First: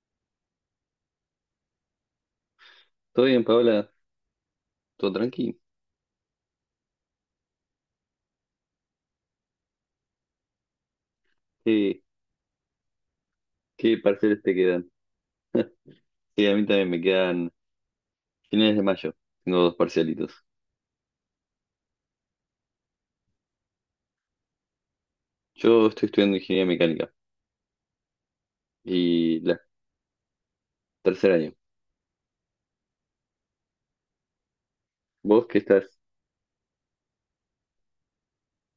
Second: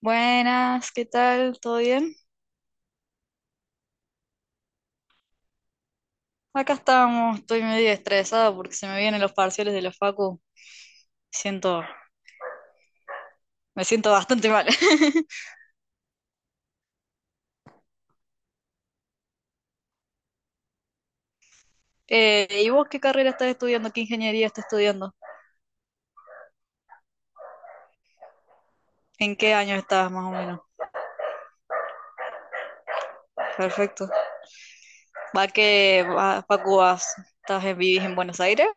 Buenas, ¿qué tal? ¿Todo bien? Todo bien, Paola, todo tranqui. Acá estamos, estoy medio estresada porque se me vienen los parciales de la facu. Siento, ¿Qué, Me qué siento parciales bastante te mal. quedan? Sí, a mí también me quedan finales de mayo. Tengo dos parcialitos. ¿Y vos qué carrera estás estudiando? ¿Qué ingeniería estás estudiando? Yo estoy estudiando ingeniería mecánica ¿En y qué la año estás más o menos? tercer año. Perfecto. ¿Va ¿Vos qué que estás? va, facu vas? ¿Estás en, vivís en Buenos Aires?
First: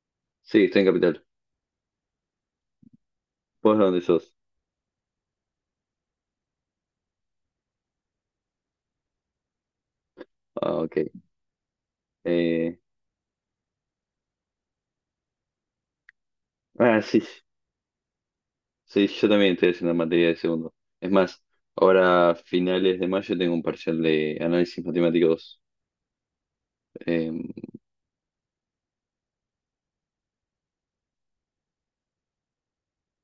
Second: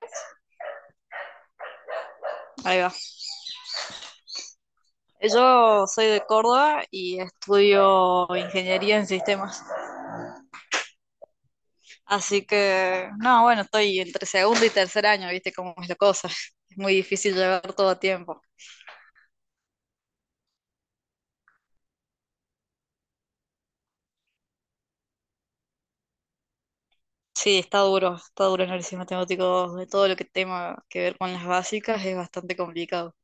Sí, estoy en Capital. Ahí va. ¿Vos de dónde sos? Yo soy de Córdoba y estudio ingeniería en sistemas. Ah, ok. Así Eh, que, no, bueno, estoy entre segundo y tercer año, ¿viste cómo es la cosa? Es muy ah, sí, difícil llevar todo a tiempo. sí, yo también estoy haciendo materia de segundo. Es más, ahora a finales de mayo tengo un parcial de análisis matemático dos. Eh, Sí, está duro el análisis matemático 2, de todo lo que tenga que ver con las básicas es bastante complicado.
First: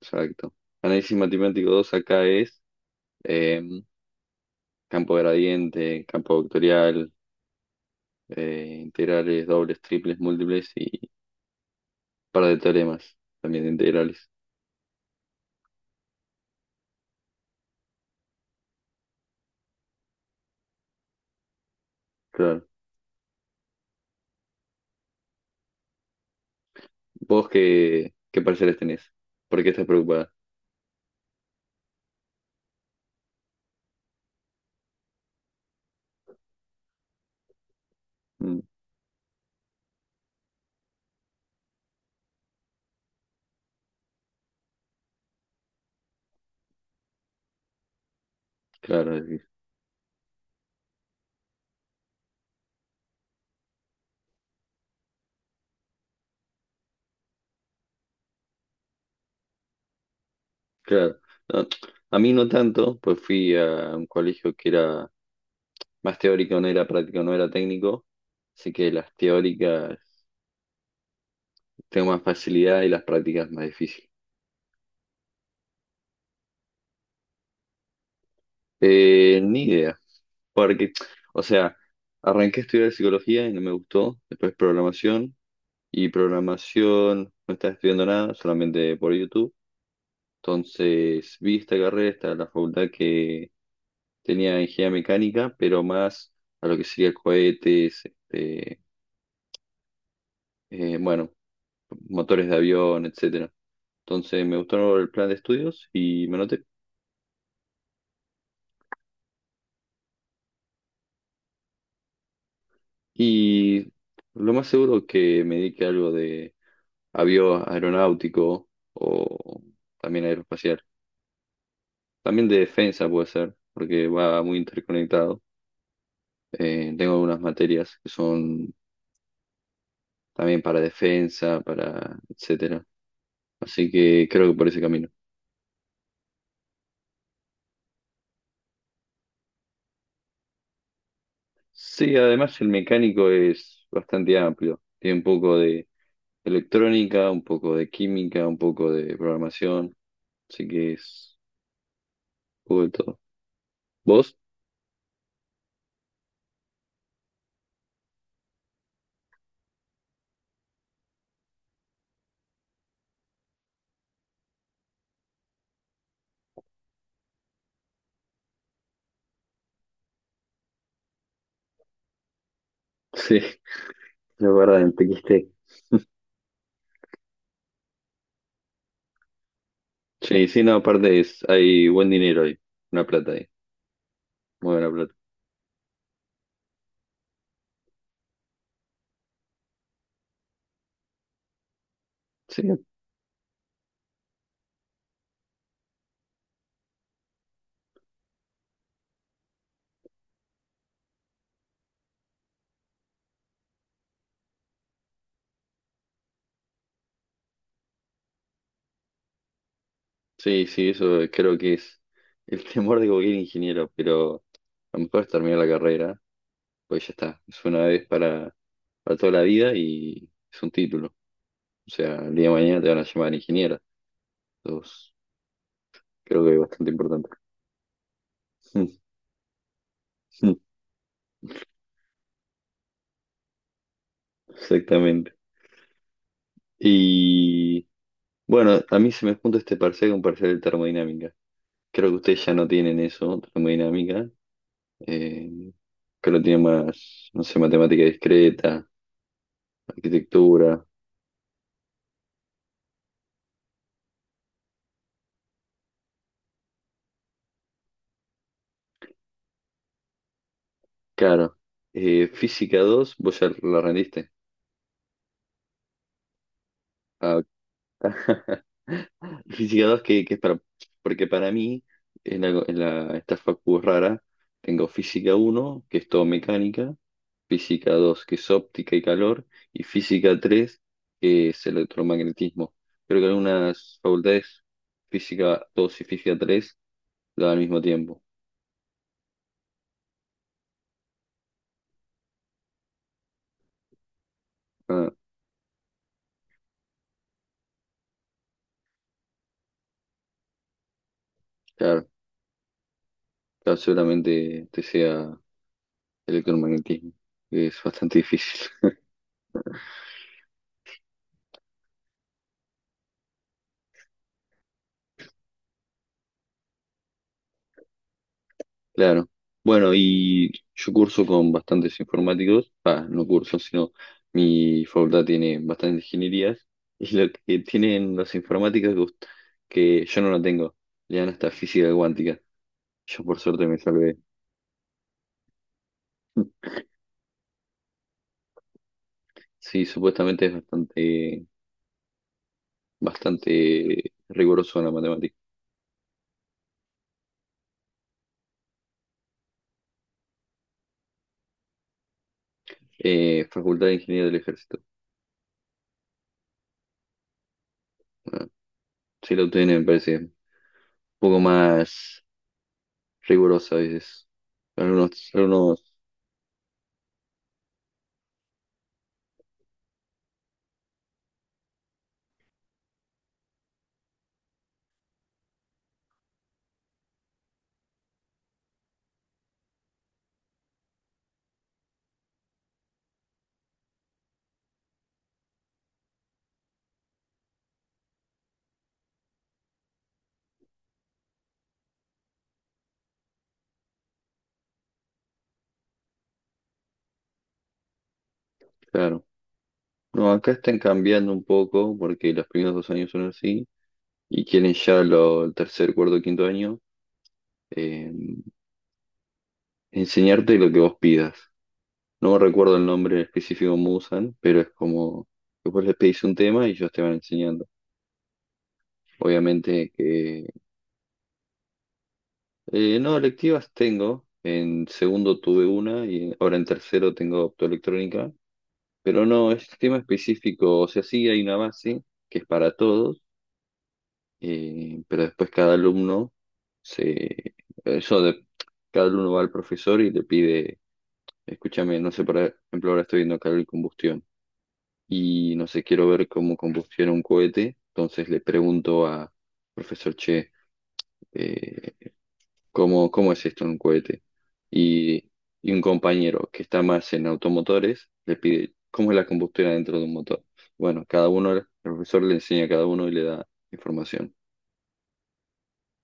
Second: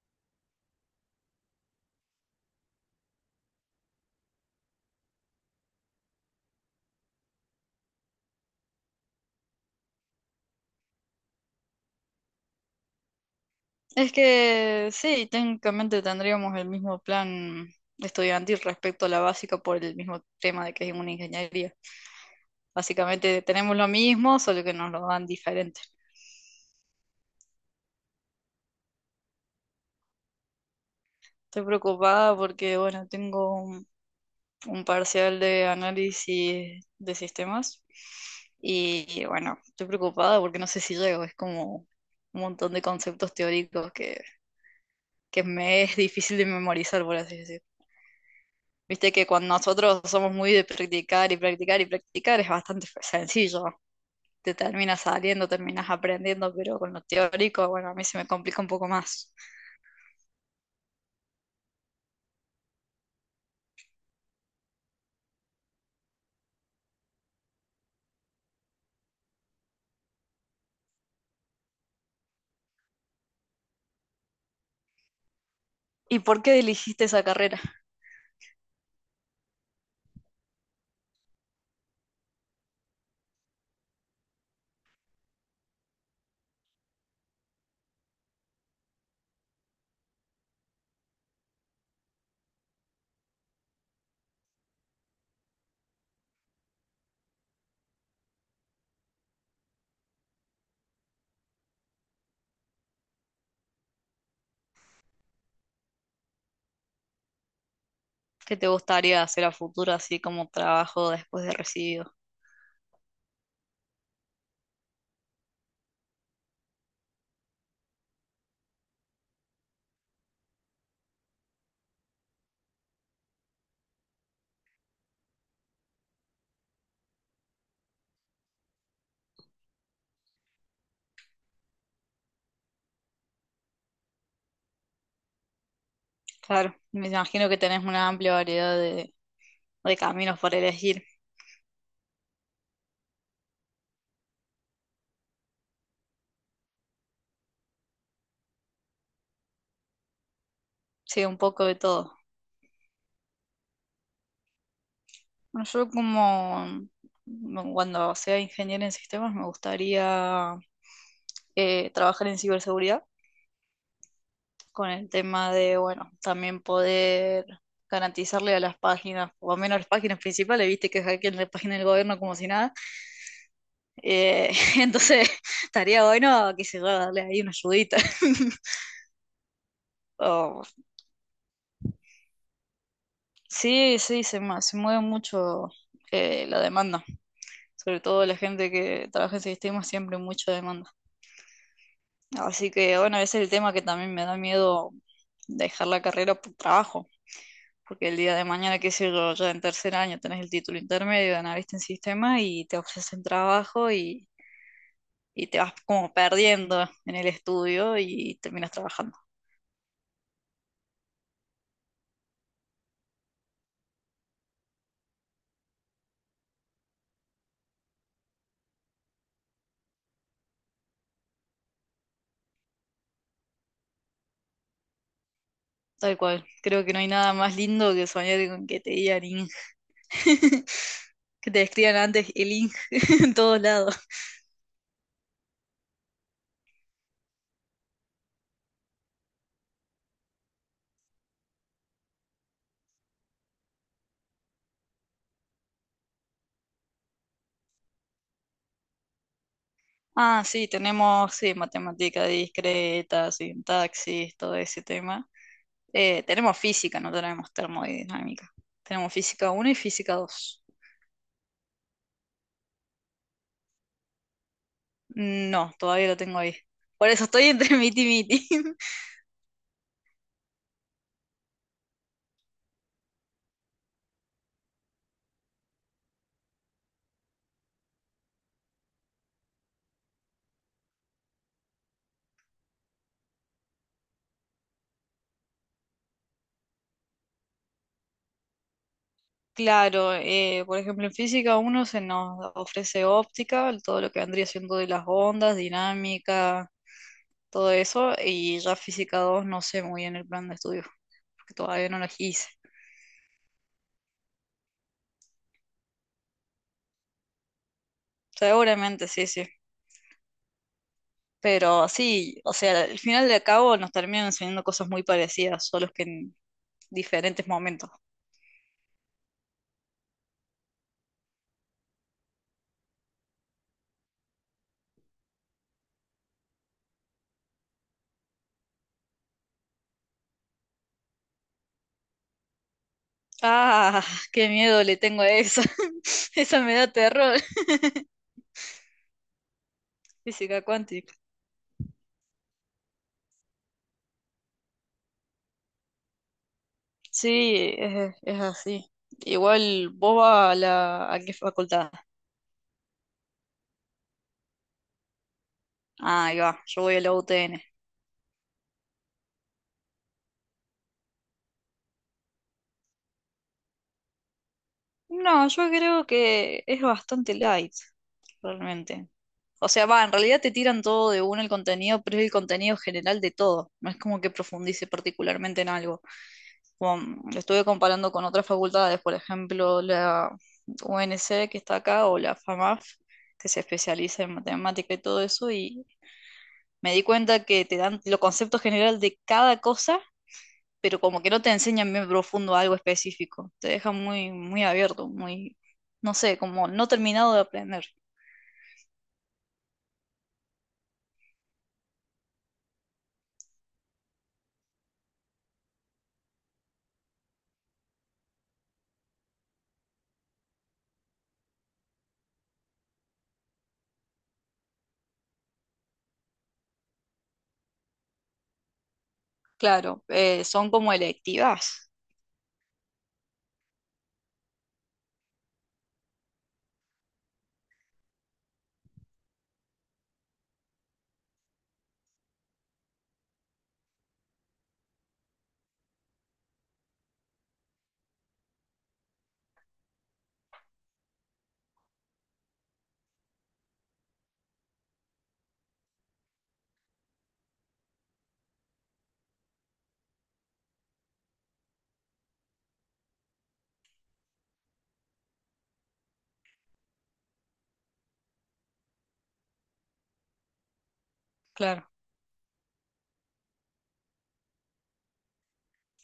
exacto. Análisis matemático 2 acá es. em, campo gradiente, campo vectorial, integrales, dobles, triples, múltiples y un par de teoremas también de Es integrales. que sí, técnicamente tendríamos el mismo plan estudiantil respecto a la básica por el mismo tema de que es una ingeniería. Claro. Básicamente tenemos lo mismo, solo que nos lo dan diferente. ¿Vos qué pareceres tenés? ¿Por qué estás preocupada? Estoy preocupada porque, bueno, tengo un parcial de análisis de sistemas. Mm, Y bueno, estoy preocupada porque no sé si llego, es como un montón de conceptos teóricos que me es difícil de memorizar, por así decir. Viste claro, que decís. cuando nosotros somos muy de practicar y practicar y practicar es bastante sencillo. Te terminas saliendo, terminas aprendiendo, pero con lo teórico, bueno, a mí se me complica un poco más. Claro. No, a mí no tanto, pues fui a un colegio que era más teórico, no era práctico, no era técnico, así que las teóricas tengo más facilidad y las prácticas más difícil. ¿Y por qué elegiste esa carrera? Ni idea. Porque, o sea, arranqué a estudiar psicología y no me gustó. Después programación. Y programación no estaba estudiando nada, solamente por YouTube. Entonces vi esta carrera, esta la facultad que tenía ingeniería mecánica, pero más a lo que sería cohetes, este, bueno, motores de avión, etcétera. Entonces me gustó el plan de estudios y me anoté. ¿Qué te gustaría hacer a futuro así como trabajo después de recibido? Y lo más seguro que me dedique a algo avio aeronáutico o también aeroespacial. También de defensa puede ser, porque va muy interconectado. Tengo algunas materias que son también para defensa, para etcétera. Así que creo que por ese camino. Claro, me imagino que tenés una amplia variedad de caminos para elegir. Sí, además el mecánico es bastante amplio. Tiene un poco de electrónica, un poco de química, un poco de programación. Así que Sí, es un poco de todo. un poco de todo. ¿Vos? Bueno, yo como cuando sea ingeniero en sistemas me gustaría trabajar en ciberseguridad con el tema de, bueno, también poder garantizarle a las páginas, por lo menos las páginas principales, viste que hackean la página del gobierno como si nada. Sí, la Eh, verdad, me entonces estaría bueno, qué sé yo, darle ahí una ayudita. Sí, sí, O no, aparte es, hay buen dinero ahí, una plata ahí, Sí, sí, muy se buena mueve plata. mucho, la demanda, sobre todo la gente que trabaja en sistemas, siempre mucha demanda. Sí, Así que bueno, ese es el tema que también me da miedo dejar la carrera por trabajo, porque el día de mañana, qué sé yo, ya en tercer año tenés el título intermedio de analista en sistemas y te ofrecen trabajo. Y te vas como perdiendo en el estudio y terminas trabajando. sí, sí, eso creo que es el temor de cualquier ingeniero, pero a lo mejor es terminar la carrera, pues ya está, es una vez para toda la vida y es un título. O sea, el día de mañana te van a llamar ingeniero, entonces Tal creo cual, que es creo bastante que no hay importante. nada más lindo que soñar con que te digan, que te escriban antes el ING en todos lados. Exactamente. Y bueno, a mí se me junta este parcial con parcial de termodinámica. Creo que ustedes ya no tienen eso, termodinámica, eh, que lo tiene más, no sé, matemática discreta, Ah, sí, arquitectura, tenemos, sí, matemática discreta, sintaxis, todo ese tema. Tenemos física, no tenemos termodinámica. Tenemos física uno y física dos. claro. Física 2 vos ya la rendiste. No, todavía lo tengo ahí. Por eso Ah, estoy entre miti y miti. Física dos que es para. Porque para mí, esta facu es rara, tengo física uno que es todo mecánica, física 2 que es óptica y calor, y física 3 que es electromagnetismo. Creo que algunas facultades, física 2 y física 3 la dan al mismo tiempo. Claro, por ejemplo, en física uno se nos ofrece óptica, todo lo que vendría siendo de las Ah, ondas, dinámica, todo eso, y ya física 2 no sé muy bien el plan de estudio, porque todavía no lo claro. hice. Claro, seguramente te sea electromagnetismo, que es bastante difícil. Seguramente, sí, sí. Pero sí, o sea, al final de cabo nos terminan enseñando cosas muy parecidas, solo que en diferentes momentos. Claro. Bueno, y yo curso con bastantes informáticos. Ah, no curso, sino mi facultad tiene bastantes ingenierías. Y lo que tienen los informáticos gust- que yo no lo tengo, le dan hasta física cuántica. Yo por suerte me Ah, salvé. qué miedo le tengo a esa. Esa me da terror. Sí, supuestamente es Física cuántica. Bastante riguroso en la matemática. Sí, es así. Igual vos vas a la, ¿a qué facultad? Facultad de Ingeniería del Ejército. Ah, ahí va, yo voy a la UTN. Ah, sí, la UTN me parece poco más riguroso a veces. Algunos, No, yo algunos, creo que es bastante light realmente. O sea, va, en realidad te tiran todo de uno el contenido, pero es el contenido general de todo. No es como que profundice particularmente en algo. Como, lo estuve comparando con otras facultades, por ejemplo, la UNC que está acá o la FAMAF, que se especializa en matemática y todo eso, y me di cuenta que te dan los conceptos general de cada cosa, pero como que no te enseñan bien profundo algo específico. Te dejan muy, muy abierto, muy, no sé, como no terminado de aprender. claro. No, acá están cambiando un poco porque los primeros dos años son así y quieren ya el tercer, cuarto, quinto año eh, enseñarte lo que vos pidas. No recuerdo el nombre específico que usan, pero es como que vos les pedís un tema y ellos te van enseñando. Obviamente Claro, que... son como electivas. No, electivas tengo. En segundo tuve una y ahora en tercero tengo optoelectrónica. Pero no, es tema específico, o sea, sí hay una base que es para todos, pero después cada alumno se... Eso de... Cada alumno va al profesor y le pide, escúchame, no sé, por ejemplo, ahora estoy viendo calor y combustión y no sé, quiero ver cómo combustiona un cohete. Entonces le pregunto a profesor Che, eh, ¿cómo es esto en un cohete? Y, y un compañero que está más en automotores le pide, ¿cómo es la combustión dentro de un motor? Bueno, cada uno, el Claro, profesor le enseña a cada uno y le da información.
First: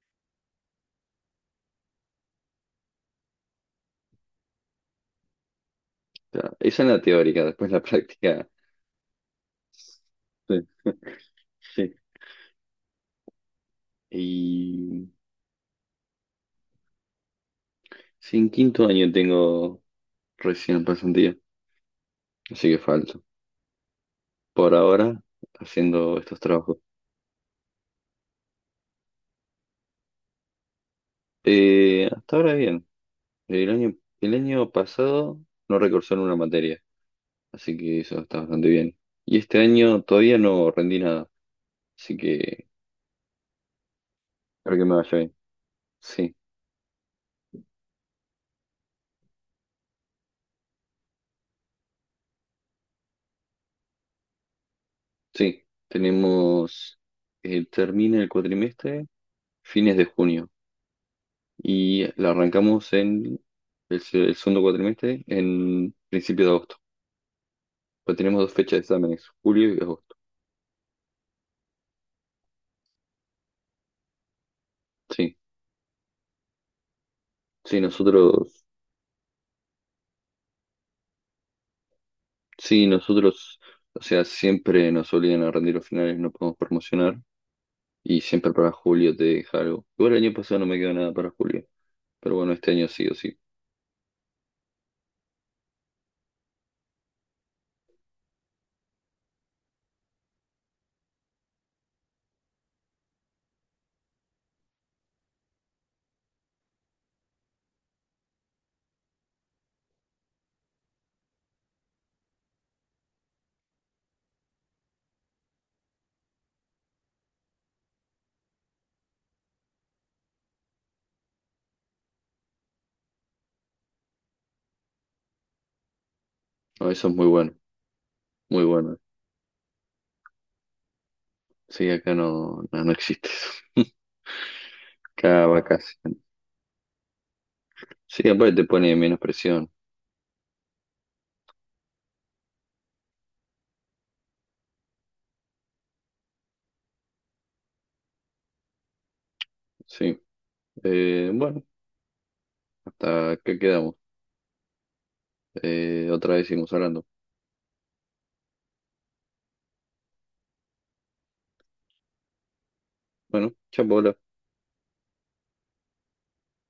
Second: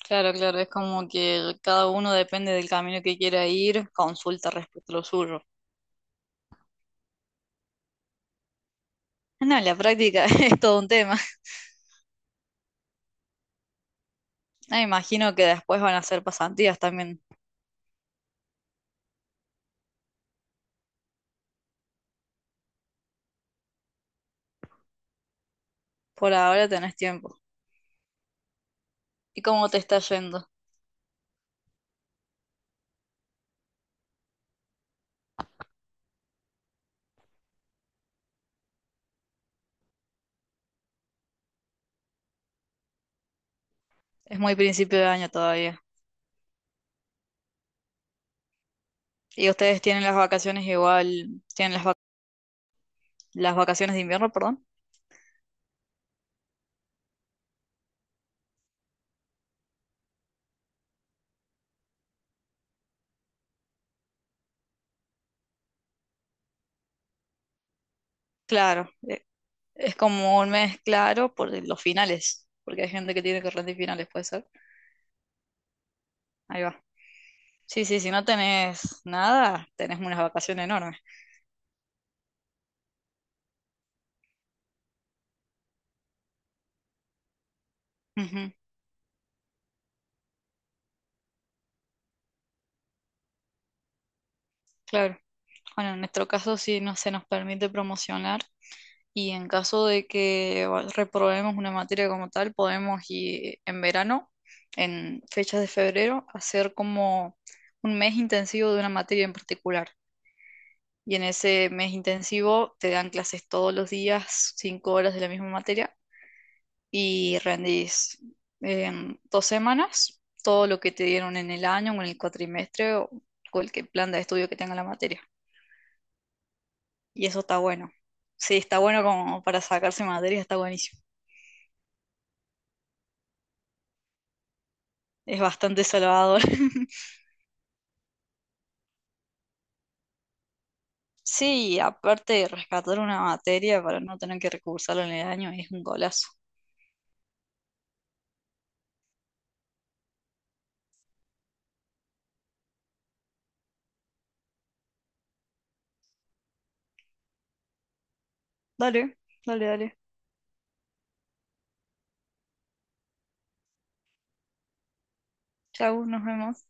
claro, claro. Es como que cada uno depende del camino que quiera ir, consulta respecto a lo suyo. O sea, esa es la teórica, después la práctica. No, en la práctica es Sí. todo un tema. Sí. Me Y imagino que después van a hacer pasantías también. sí, en quinto año tengo recién pasantía, así que falta. Por ahora haciendo Por estos ahora trabajos. tenés tiempo. ¿Y cómo te está yendo? Hasta ahora bien. El año, el año pasado no recursé en una materia, así que eso está bastante bien. Y este año todavía no rendí nada, así que Es muy espero que me principio de vaya año bien. todavía. Sí, ¿Y ustedes tienen las vacaciones igual? ¿Tienen las vacaciones de invierno, perdón? sí. Tenemos, termina el cuatrimestre fines de junio y la arrancamos en el segundo cuatrimestre en principio de agosto. Pero tenemos dos fechas de Claro, exámenes, julio y es agosto. como un mes claro por los finales, porque hay gente que tiene que rendir finales, puede ser. Sí, Ahí va. sí, Sí, sí, si no nosotros tenés nada, tenés unas vacaciones enormes. Sí, nosotros, o sea, siempre nos obligan a rendir los finales, no podemos promocionar y siempre Ujú, para julio te deja algo. Igual el año pasado no me quedó nada para julio, pero bueno, este año sí o sí. claro. Bueno, en nuestro caso sí no se nos permite promocionar y en caso de que reprobemos una materia como tal, podemos ir en verano, en fechas de febrero, hacer como un mes intensivo de una materia en particular. Y en ese mes intensivo te dan clases todos los días, 5 horas de la misma materia y rendís en 2 semanas todo lo que te dieron en el año o en el cuatrimestre o cualquier plan de estudio que tenga la materia. No, eso es muy Y eso bueno, está bueno. Sí, muy está bueno. bueno como para sacarse materia, está buenísimo. Sí, acá no, no, no existe eso. Es Cada bastante vacación. salvador. Sí, aparte te pone menos presión. Sí, aparte rescatar una materia para no tener que recursarlo en el año, es un golazo. Sí. Bueno, hasta que quedamos. Otra vez seguimos hablando. Dale, dale, dale. Bueno, chao, Paola. Chau, nos vemos.